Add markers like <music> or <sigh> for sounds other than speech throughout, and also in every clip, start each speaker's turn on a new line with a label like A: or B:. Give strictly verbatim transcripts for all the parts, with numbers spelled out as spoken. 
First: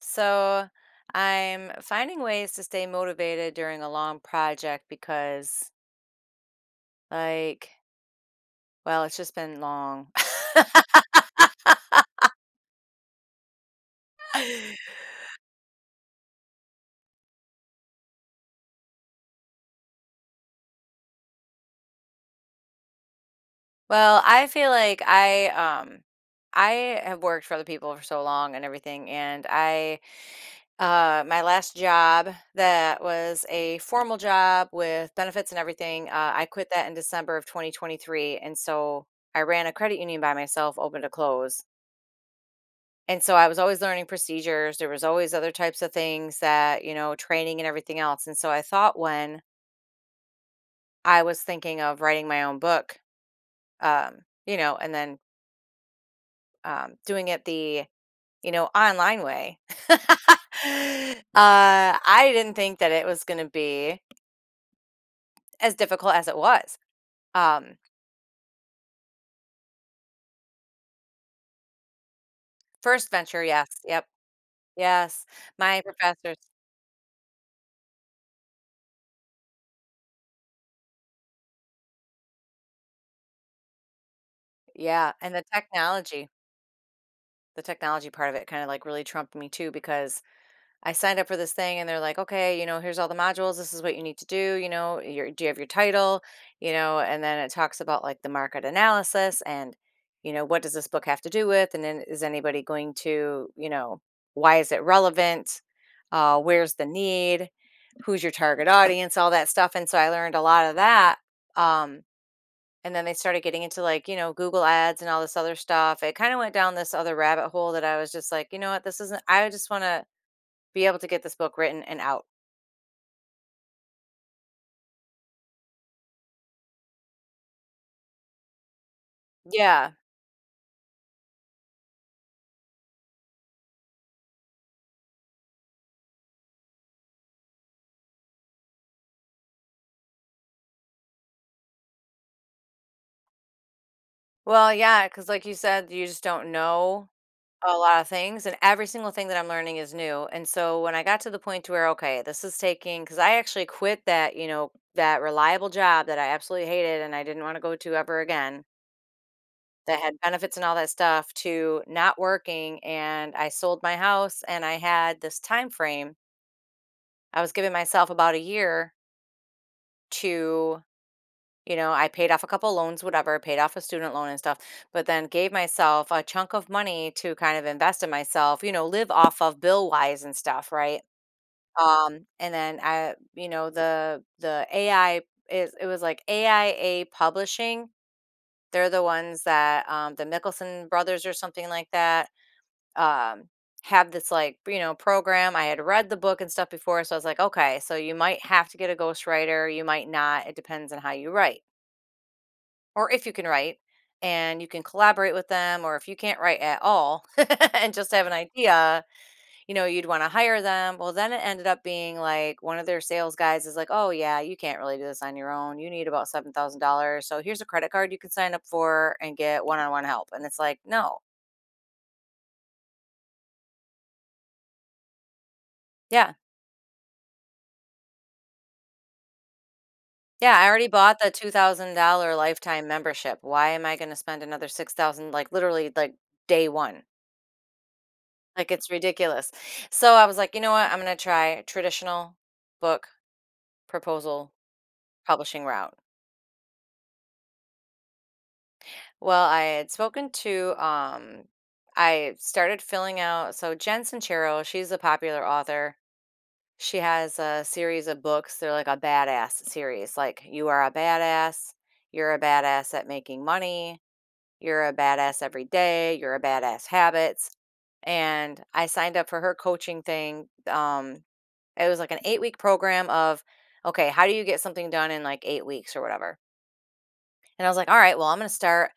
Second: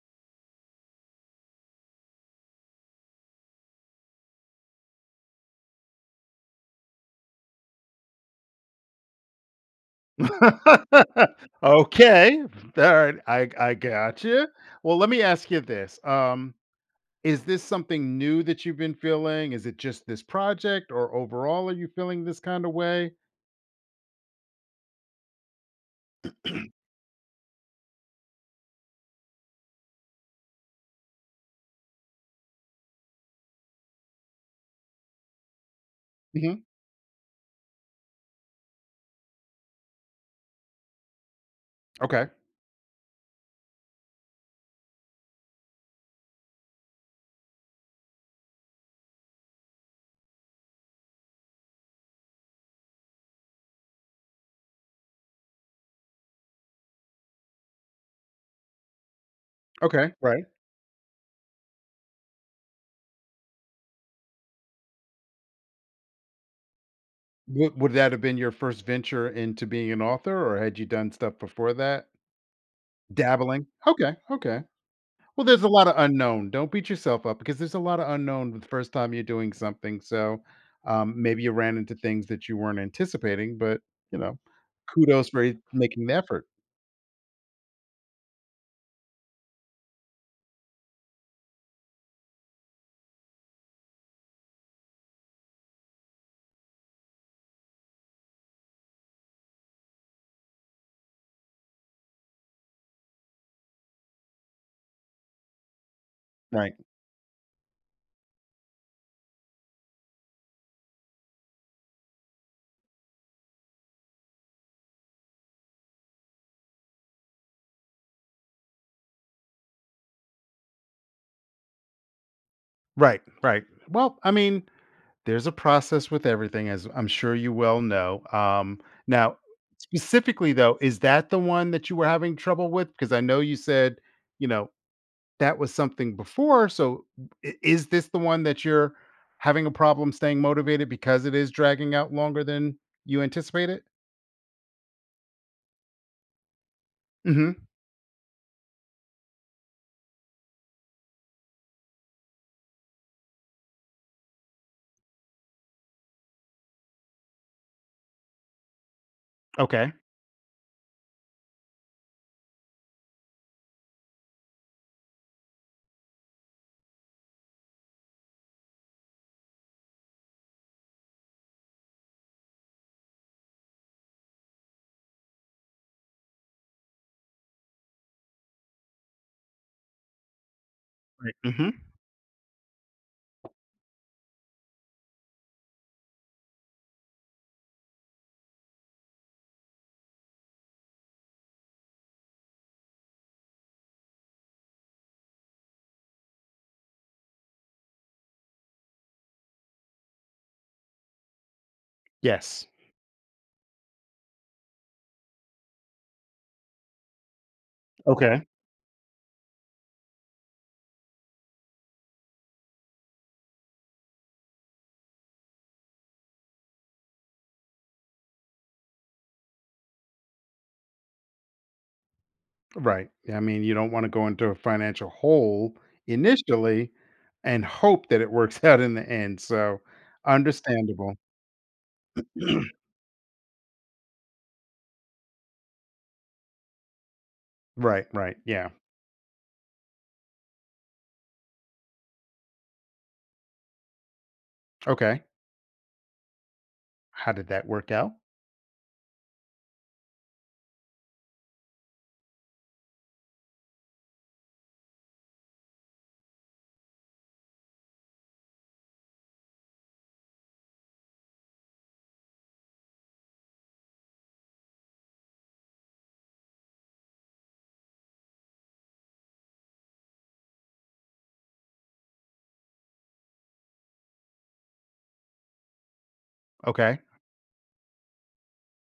A: So I'm finding ways to stay motivated during a long project because, like, well, it's just been long. <laughs>
B: <laughs> Okay, alright, I I got you. Well, let me ask you this, um, is this something new that you've been feeling? Is it just this project, or overall are you feeling this kinda way?
A: Well, I feel like I, um, I have worked for other people for so long and everything. And I, uh, my last job that was a formal job with benefits and everything, uh, I
B: Mhm.
A: quit that in December of twenty twenty-three. And so I ran a credit union by myself, open to close.
B: Okay,
A: And so I was always learning procedures. There was always other types of things that, you know, training and everything else. And so I thought when I was thinking of writing my own book, um, you know, and then um, doing it the, you know, online way, <laughs> uh,
B: okay, right.
A: I didn't think that it was going to be as difficult as it was. Um,
B: Would would that have been your first venture into being an author, or had you done stuff before that?
A: First venture,
B: Dabbling?
A: yes. Yep.
B: Okay, okay.
A: Yes.
B: Well, there's a
A: My
B: lot of
A: professors.
B: unknown. Don't beat yourself up because there's a lot of unknown the first time you're doing something. So um, maybe you ran into things that you weren't anticipating, but you know,
A: Yeah.
B: kudos
A: And
B: for
A: the
B: e- making the
A: technology,
B: effort.
A: the technology part of it kind of like really trumped me too, because I signed up for this thing, and they're like, okay, you know, here's all the modules. This is what you need to do. You know, your, do you have your title? You know, and then it talks about like the market analysis and, you know, what does this book have to do with? And then is anybody going to, you know, why is it relevant? Uh, where's
B: Right,
A: the need? Who's your target audience? All that stuff. And so I learned a lot of that. Um, and then they started getting into like, you know, Google ads and all this other stuff. It kind of went down this other rabbit hole that I was just like, you know what, this isn't, I just want to be able to get this book written and out.
B: right, right. Well, I mean, there's a process with everything, as I'm sure you well know. Um, now,
A: Yeah.
B: specifically though, is that the one that you were having trouble with? Because I know you said, you know, that was something before. So i- is this the one that you're having a problem staying motivated because it is dragging out longer than you anticipated?
A: Well, yeah, because like you said, you just don't know
B: Hmm.
A: a lot of things, and every single thing that I'm learning is new, and so when I got to the point to where, okay, this is taking, because I actually quit that, you know, that reliable job that I absolutely hated and I didn't wanna go to ever again,
B: Okay.
A: that had benefits and all that stuff, to not working, and I sold my house, and I had this time frame. I was giving myself about a year to You know, I paid off a couple loans, whatever, paid off a student loan and stuff, but then gave myself a chunk of money to kind of invest in myself, you know, live off of bill wise and stuff, right?
B: Right. Hmm.
A: Um, and then I, you know, the the A I is it was like A I A Publishing. They're the ones that um, the Mickelson brothers or something like that, um, have this, like, you know, program. I had read the book and stuff before, so I was like, okay, so you might have to get a ghostwriter, you might not. It depends on how you write,
B: Yes.
A: or if you can write and you can collaborate with them, or if you can't write at all, <laughs> and just have an
B: Okay.
A: idea you know you'd want to hire them. Well, then it ended up being like, one of their sales guys is like, oh yeah, you can't really do this on your own, you need about seven thousand dollars, so here's a credit card you can sign up for and get one-on-one help, and it's like, no.
B: Right. Yeah, I mean, you don't want to go into a financial hole
A: Yeah,
B: initially and hope that it works <laughs> out in the end. So
A: yeah, I already
B: understandable.
A: bought the two thousand dollars lifetime
B: <clears throat>
A: membership. Why am I going to spend another six thousand, like, literally, like, day one?
B: Right. Right.
A: Like,
B: Yeah.
A: it's ridiculous. So I was like, "You know what? I'm gonna try traditional book proposal
B: Okay.
A: publishing route."
B: How did that work out?
A: Well, I had spoken to, um I started filling out, so Jen Sincero, she's a popular author. She has a series of books. They're like a badass series, like, "You Are a Badass," "You're a Badass at Making Money," "You're a Badass Every Day," "You're a Badass Habits." And I signed up for her coaching thing, um it was like an eight-week-week program of, okay, how do you get something done in like 8 weeks or whatever?
B: Okay.
A: And I was like, all right, well, I'm going to start,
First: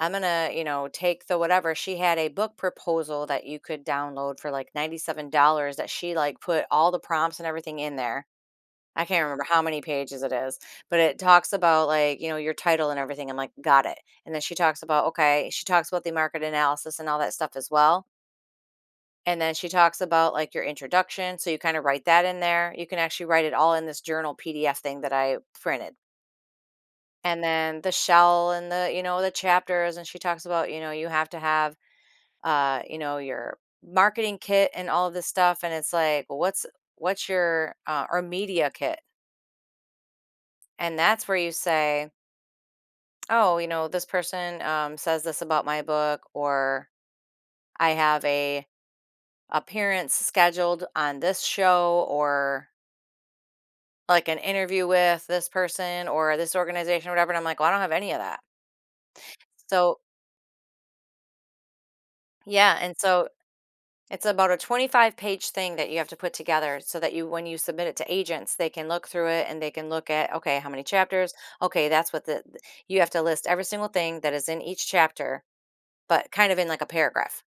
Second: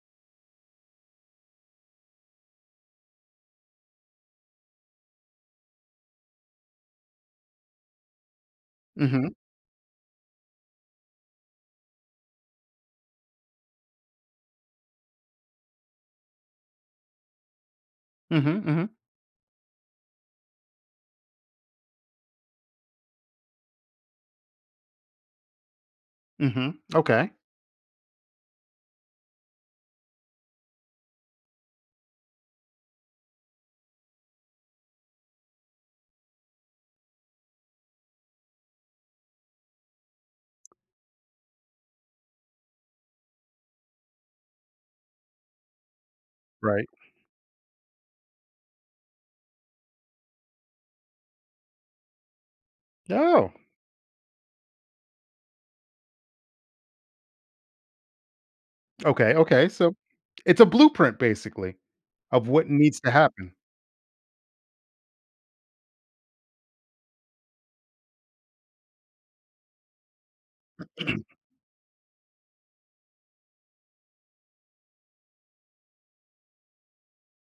A: I'm going to, you know, take the whatever. She had a book proposal that you could download for like ninety-seven dollars, that she like put all the prompts and everything in there. I can't
B: Mm-hmm.
A: remember how many pages it is, but it talks about like, you know, your title and everything. I'm like, got it. And then she talks about, okay, she talks about the market analysis and all that stuff as well.
B: Mm-hmm. Mm-hmm.
A: And then she talks about like your introduction. So you kind of write that in there. You can actually write it all in this journal P D F thing that I printed.
B: Mm-hmm. Okay.
A: And then the shell and the, you know, the chapters. And she talks about, you know, you have to have uh, you know, your marketing kit and all of this stuff. And it's like, well, what's what's your, uh, or media kit? And that's where you say, oh, you know, this person, um, says this about my book,
B: Right.
A: or I have a appearance scheduled on this show, or
B: Oh.
A: like an interview with this person or this organization or whatever, and I'm like, "Well, I don't have any of that."
B: Okay. Okay. So
A: So
B: it's a blueprint basically of what
A: yeah, and
B: needs to
A: so
B: happen.
A: it's about a twenty-five-page thing that you have to put together so that you, when you submit it to agents, they can look through it and they can look at, "Okay, how many chapters? Okay, that's what the—" th- You have to list every single thing that is in each chapter, but kind of in like a paragraph.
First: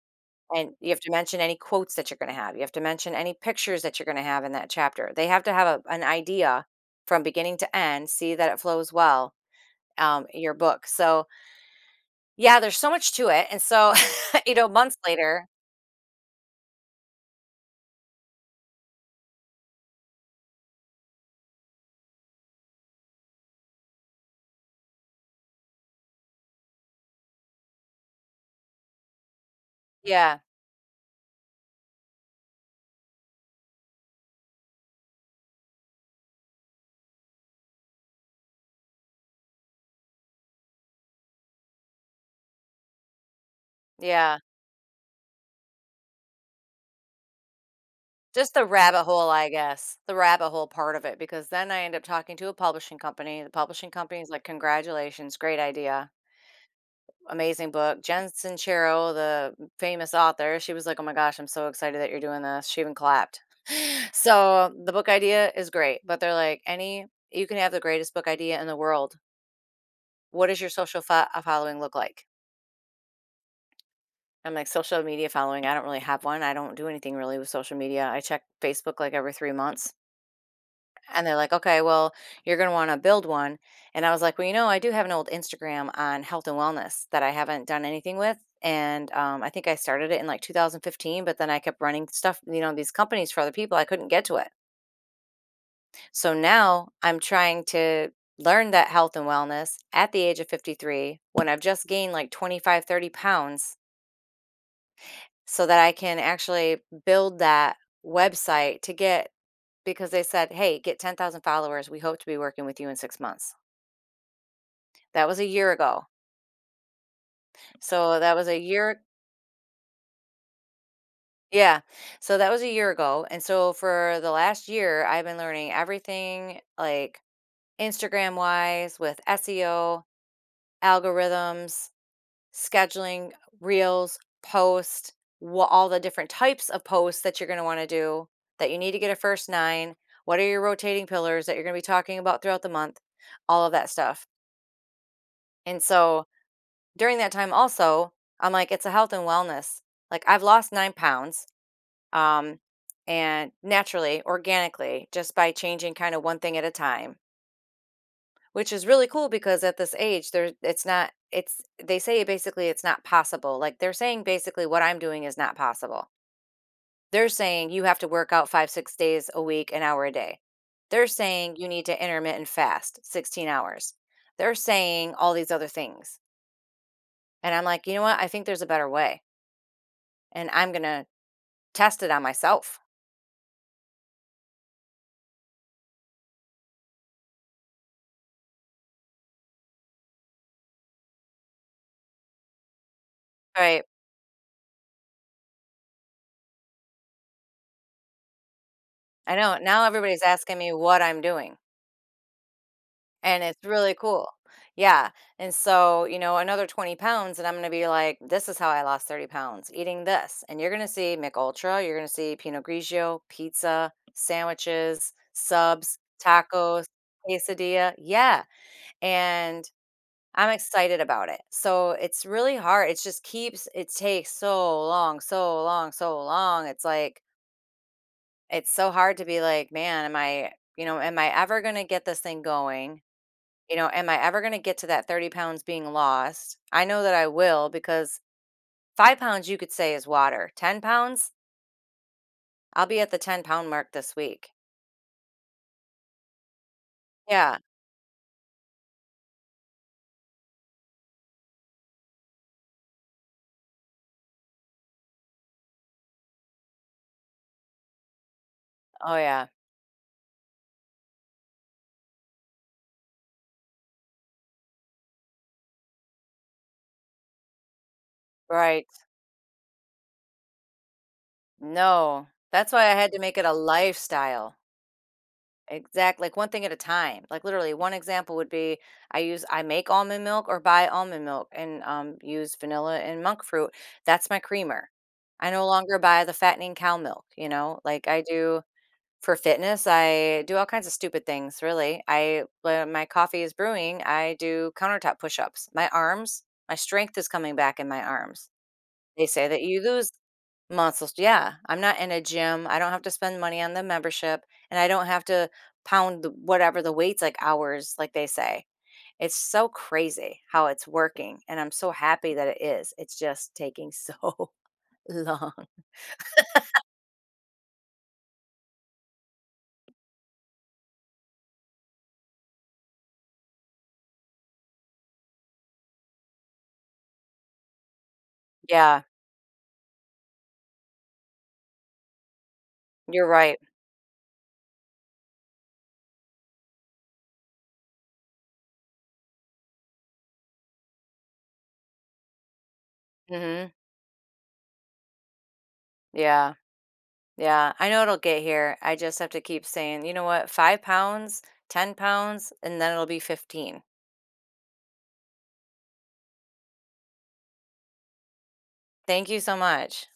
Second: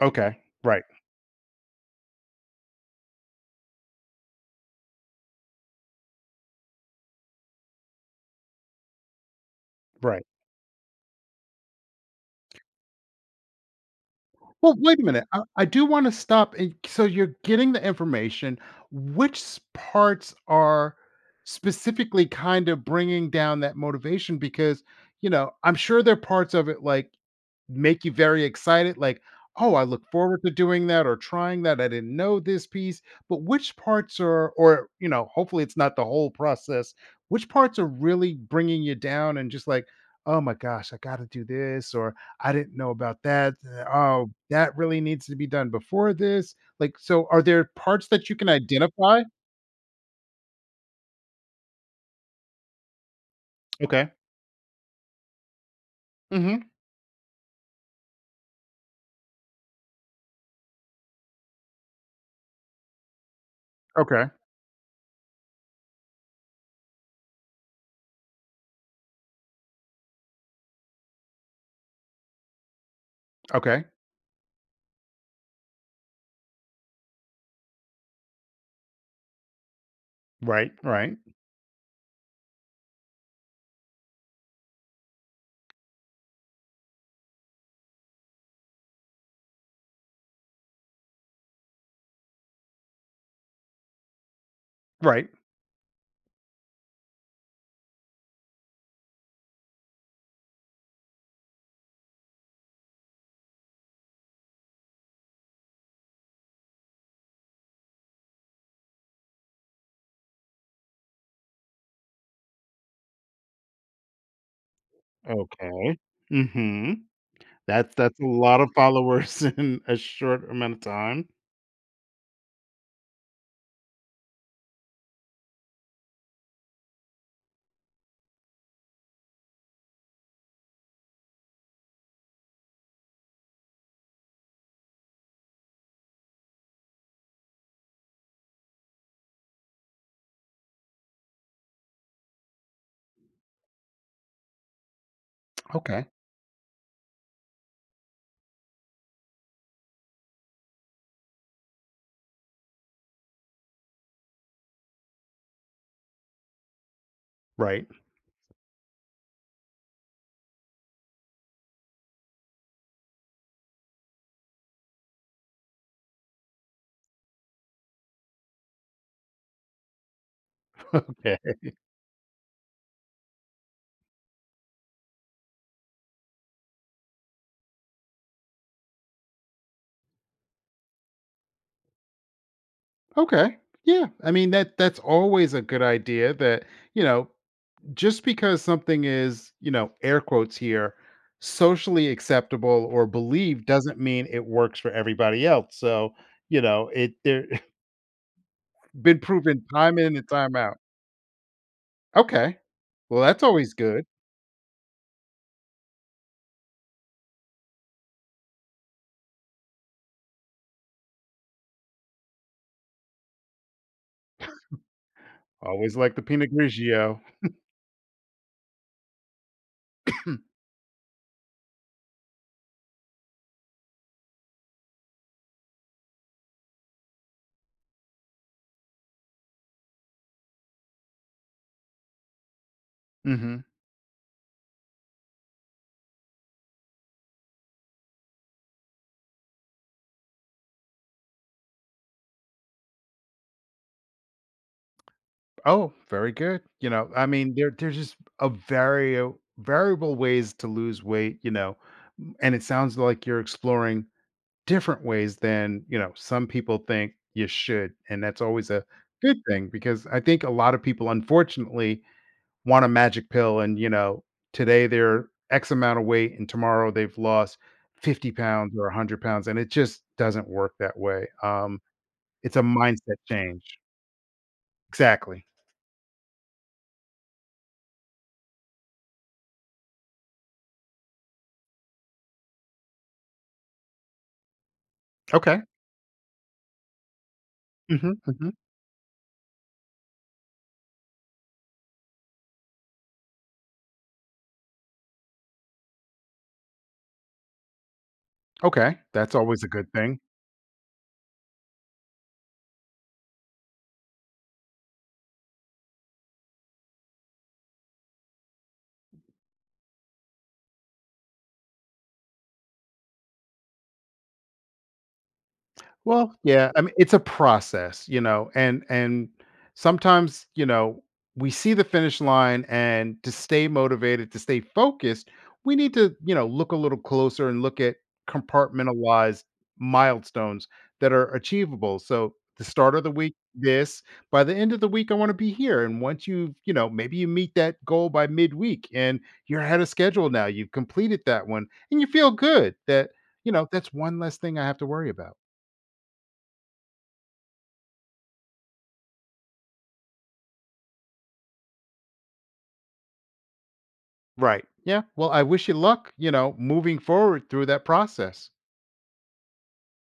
B: Okay,
A: And
B: right,
A: you have to mention any quotes that you're gonna have. You have to mention any pictures that you're gonna have in that chapter. They have to have a an idea from beginning to end, see that it flows well,
B: right.
A: um, in your book. So, yeah, there's so much to it. And so, <laughs> you know,
B: Well,
A: months
B: wait a minute, I
A: later,
B: I do wanna stop and so you're getting the information, which s parts are specifically kind of bringing down that motivation? Because, you know, I'm sure there are parts of it like, make you very excited, like, "Oh, I look
A: yeah,
B: forward to doing that or trying that. I didn't know this piece." But which parts are or, you know, hopefully it's not the whole process. Which parts are really bringing you down and just like, "Oh my gosh, I gotta do this," or, "I didn't know about that. Uh, oh,
A: yeah.
B: that really needs to be done before this." Like, so are there parts that you can
A: Just the rabbit
B: identify?
A: hole, I guess, the rabbit hole part of it, because then I end up talking to a publishing company. The publishing
B: Okay.
A: company is like, "Congratulations, great idea,
B: Mhm.
A: amazing book." Jen Sincero, the famous author, she was like, "Oh my gosh, I'm so excited that you're doing this." She even clapped. <laughs>
B: Okay.
A: So, the book idea is great, but they're like, "Any You can have the greatest book idea in the world. What does your social fo uh, following look like?"
B: Okay.
A: I'm like, social media following, I don't really have one. I don't do anything really with social media. I check Facebook like every three months.
B: Right, right,
A: And they're like, okay, well, you're going to want to build one. And I was like, well, you know, I do have an old Instagram on health and wellness that I haven't done anything with. And um, I think I started it in like two thousand fifteen, but then I kept running stuff, you know, these companies for other people. I couldn't get to it.
B: right.
A: So now I'm trying to learn that health and wellness at the age of fifty-three, when I've just gained like twenty-five, thirty pounds, so that I can actually build that website to get, because they said, "Hey, get ten thousand followers. We hope to be working with you in six months." That was a year
B: Okay.
A: ago.
B: Mhm. That's that's
A: So
B: a
A: that was a
B: lot of
A: year.
B: followers <laughs> in a short amount of time.
A: Yeah. So that was a year ago. And so for the last year, I've been learning everything, like Instagram wise with S E O, algorithms, scheduling reels, post, wha all the different types of posts that you're gonna wanna do, that you need to get a first nine, what are your rotating pillars that you're gonna be talking about throughout the month, all of that stuff, and
B: Okay.
A: so, during that time also, I'm like, it's a health and wellness, like, I've lost nine pounds, um, and naturally, organically, just by changing kinda one thing at a time.
B: Right.
A: Which is really cool, because at this age there it's not it's they say basically it's not possible. Like, they're saying basically what I'm doing is not possible. They're saying you have to work out five six days a week, an hour a day. They're saying
B: Okay.
A: you need to intermittent fast 16 hours. They're saying all these other things, and I'm like, you know what, I think there's a better way, and I'm gonna test it on myself.
B: Okay. Yeah. I mean that that's always a good idea that, you know, just because something is, you know, air quotes here, socially acceptable or believed
A: Right.
B: doesn't mean it works for everybody else. So, you know, it there <laughs> been
A: I know,
B: proven
A: now
B: time in
A: everybody's
B: and time
A: asking me
B: out.
A: what I'm doing.
B: Okay. Well,
A: And
B: that's
A: it's
B: always
A: really
B: good.
A: cool. Yeah. And so, you know, another twenty pounds, and I'm going to be like, this is how I lost thirty pounds eating this. And you're going to see Mick Ultra, you're going to see Pinot Grigio, pizza, sandwiches,
B: Always
A: subs,
B: like the Pinot
A: tacos,
B: Grigio.
A: quesadilla. Yeah. And I'm
B: <clears throat>
A: excited about it. So it's really hard. It just keeps, it takes so long, so long, so long. It's like, it's so hard to be like, man, am I, you know, am I ever going to get this thing going?
B: Mhm.
A: You know, am I ever going to get to that thirty pounds being lost? I know that I will because five pounds you could say is water. ten pounds, I'll be at the ten pound mark this week.
B: Oh, very good. You know, I mean,
A: Yeah.
B: there there's just a very uh, variable ways to lose weight, you know, m- and it sounds like you're exploring different ways than, you know, some people think you should. And that's always a
A: Oh,
B: good
A: yeah.
B: thing because I think a lot of people unfortunately want a magic pill and, you know, today they're X amount of weight and tomorrow they've lost fifty pounds
A: Right.
B: or one hundred pounds. And it just doesn't work that way. Um,
A: No.
B: it's a
A: That's why I had
B: mindset
A: to make it a
B: change.
A: lifestyle.
B: Exactly.
A: Exact. Like, one thing at a time. Like, literally, one example would be, I use, I make almond milk or buy almond milk and um, use vanilla and monk fruit. That's my creamer. I
B: Okay.
A: no longer buy the fattening cow milk, you know, like I
B: Hmm.
A: do. For fitness, I do all kinds of stupid things, really. I When my coffee is brewing, I do countertop push-ups. My arms, my strength is coming back in my arms.
B: Okay,
A: They
B: that's
A: say that
B: always a
A: you
B: good
A: lose
B: thing.
A: muscles. Yeah, I'm not in a gym. I don't have to spend money on the membership, and I don't have to pound the, whatever, the weights like hours, like they say. It's so crazy how it's working, and I'm so happy that it is. It's just taking so <laughs> long.
B: Well, yeah, I mean, it's a process, you know, and and sometimes, you know, we see the finish line and to stay motivated, to stay focused, we need to, you know, look a little closer and look at
A: Yeah,
B: compartmentalized milestones that are achievable. So, the start of the
A: you're
B: week
A: right.
B: this, by the end of the week I want to be here and once you, you know, maybe you meet that goal by midweek and you're ahead of schedule now. You've completed that one and you feel good that, you know,
A: Hmm.
B: that's one less thing I have to worry about.
A: Yeah. Yeah, I know it'll get here. I just have to keep saying, you know what, five pounds, ten pounds, and then it'll be fifteen.
B: Right. Yeah. Well, I wish you luck, you know, moving forward through that process.
A: Thank you so much.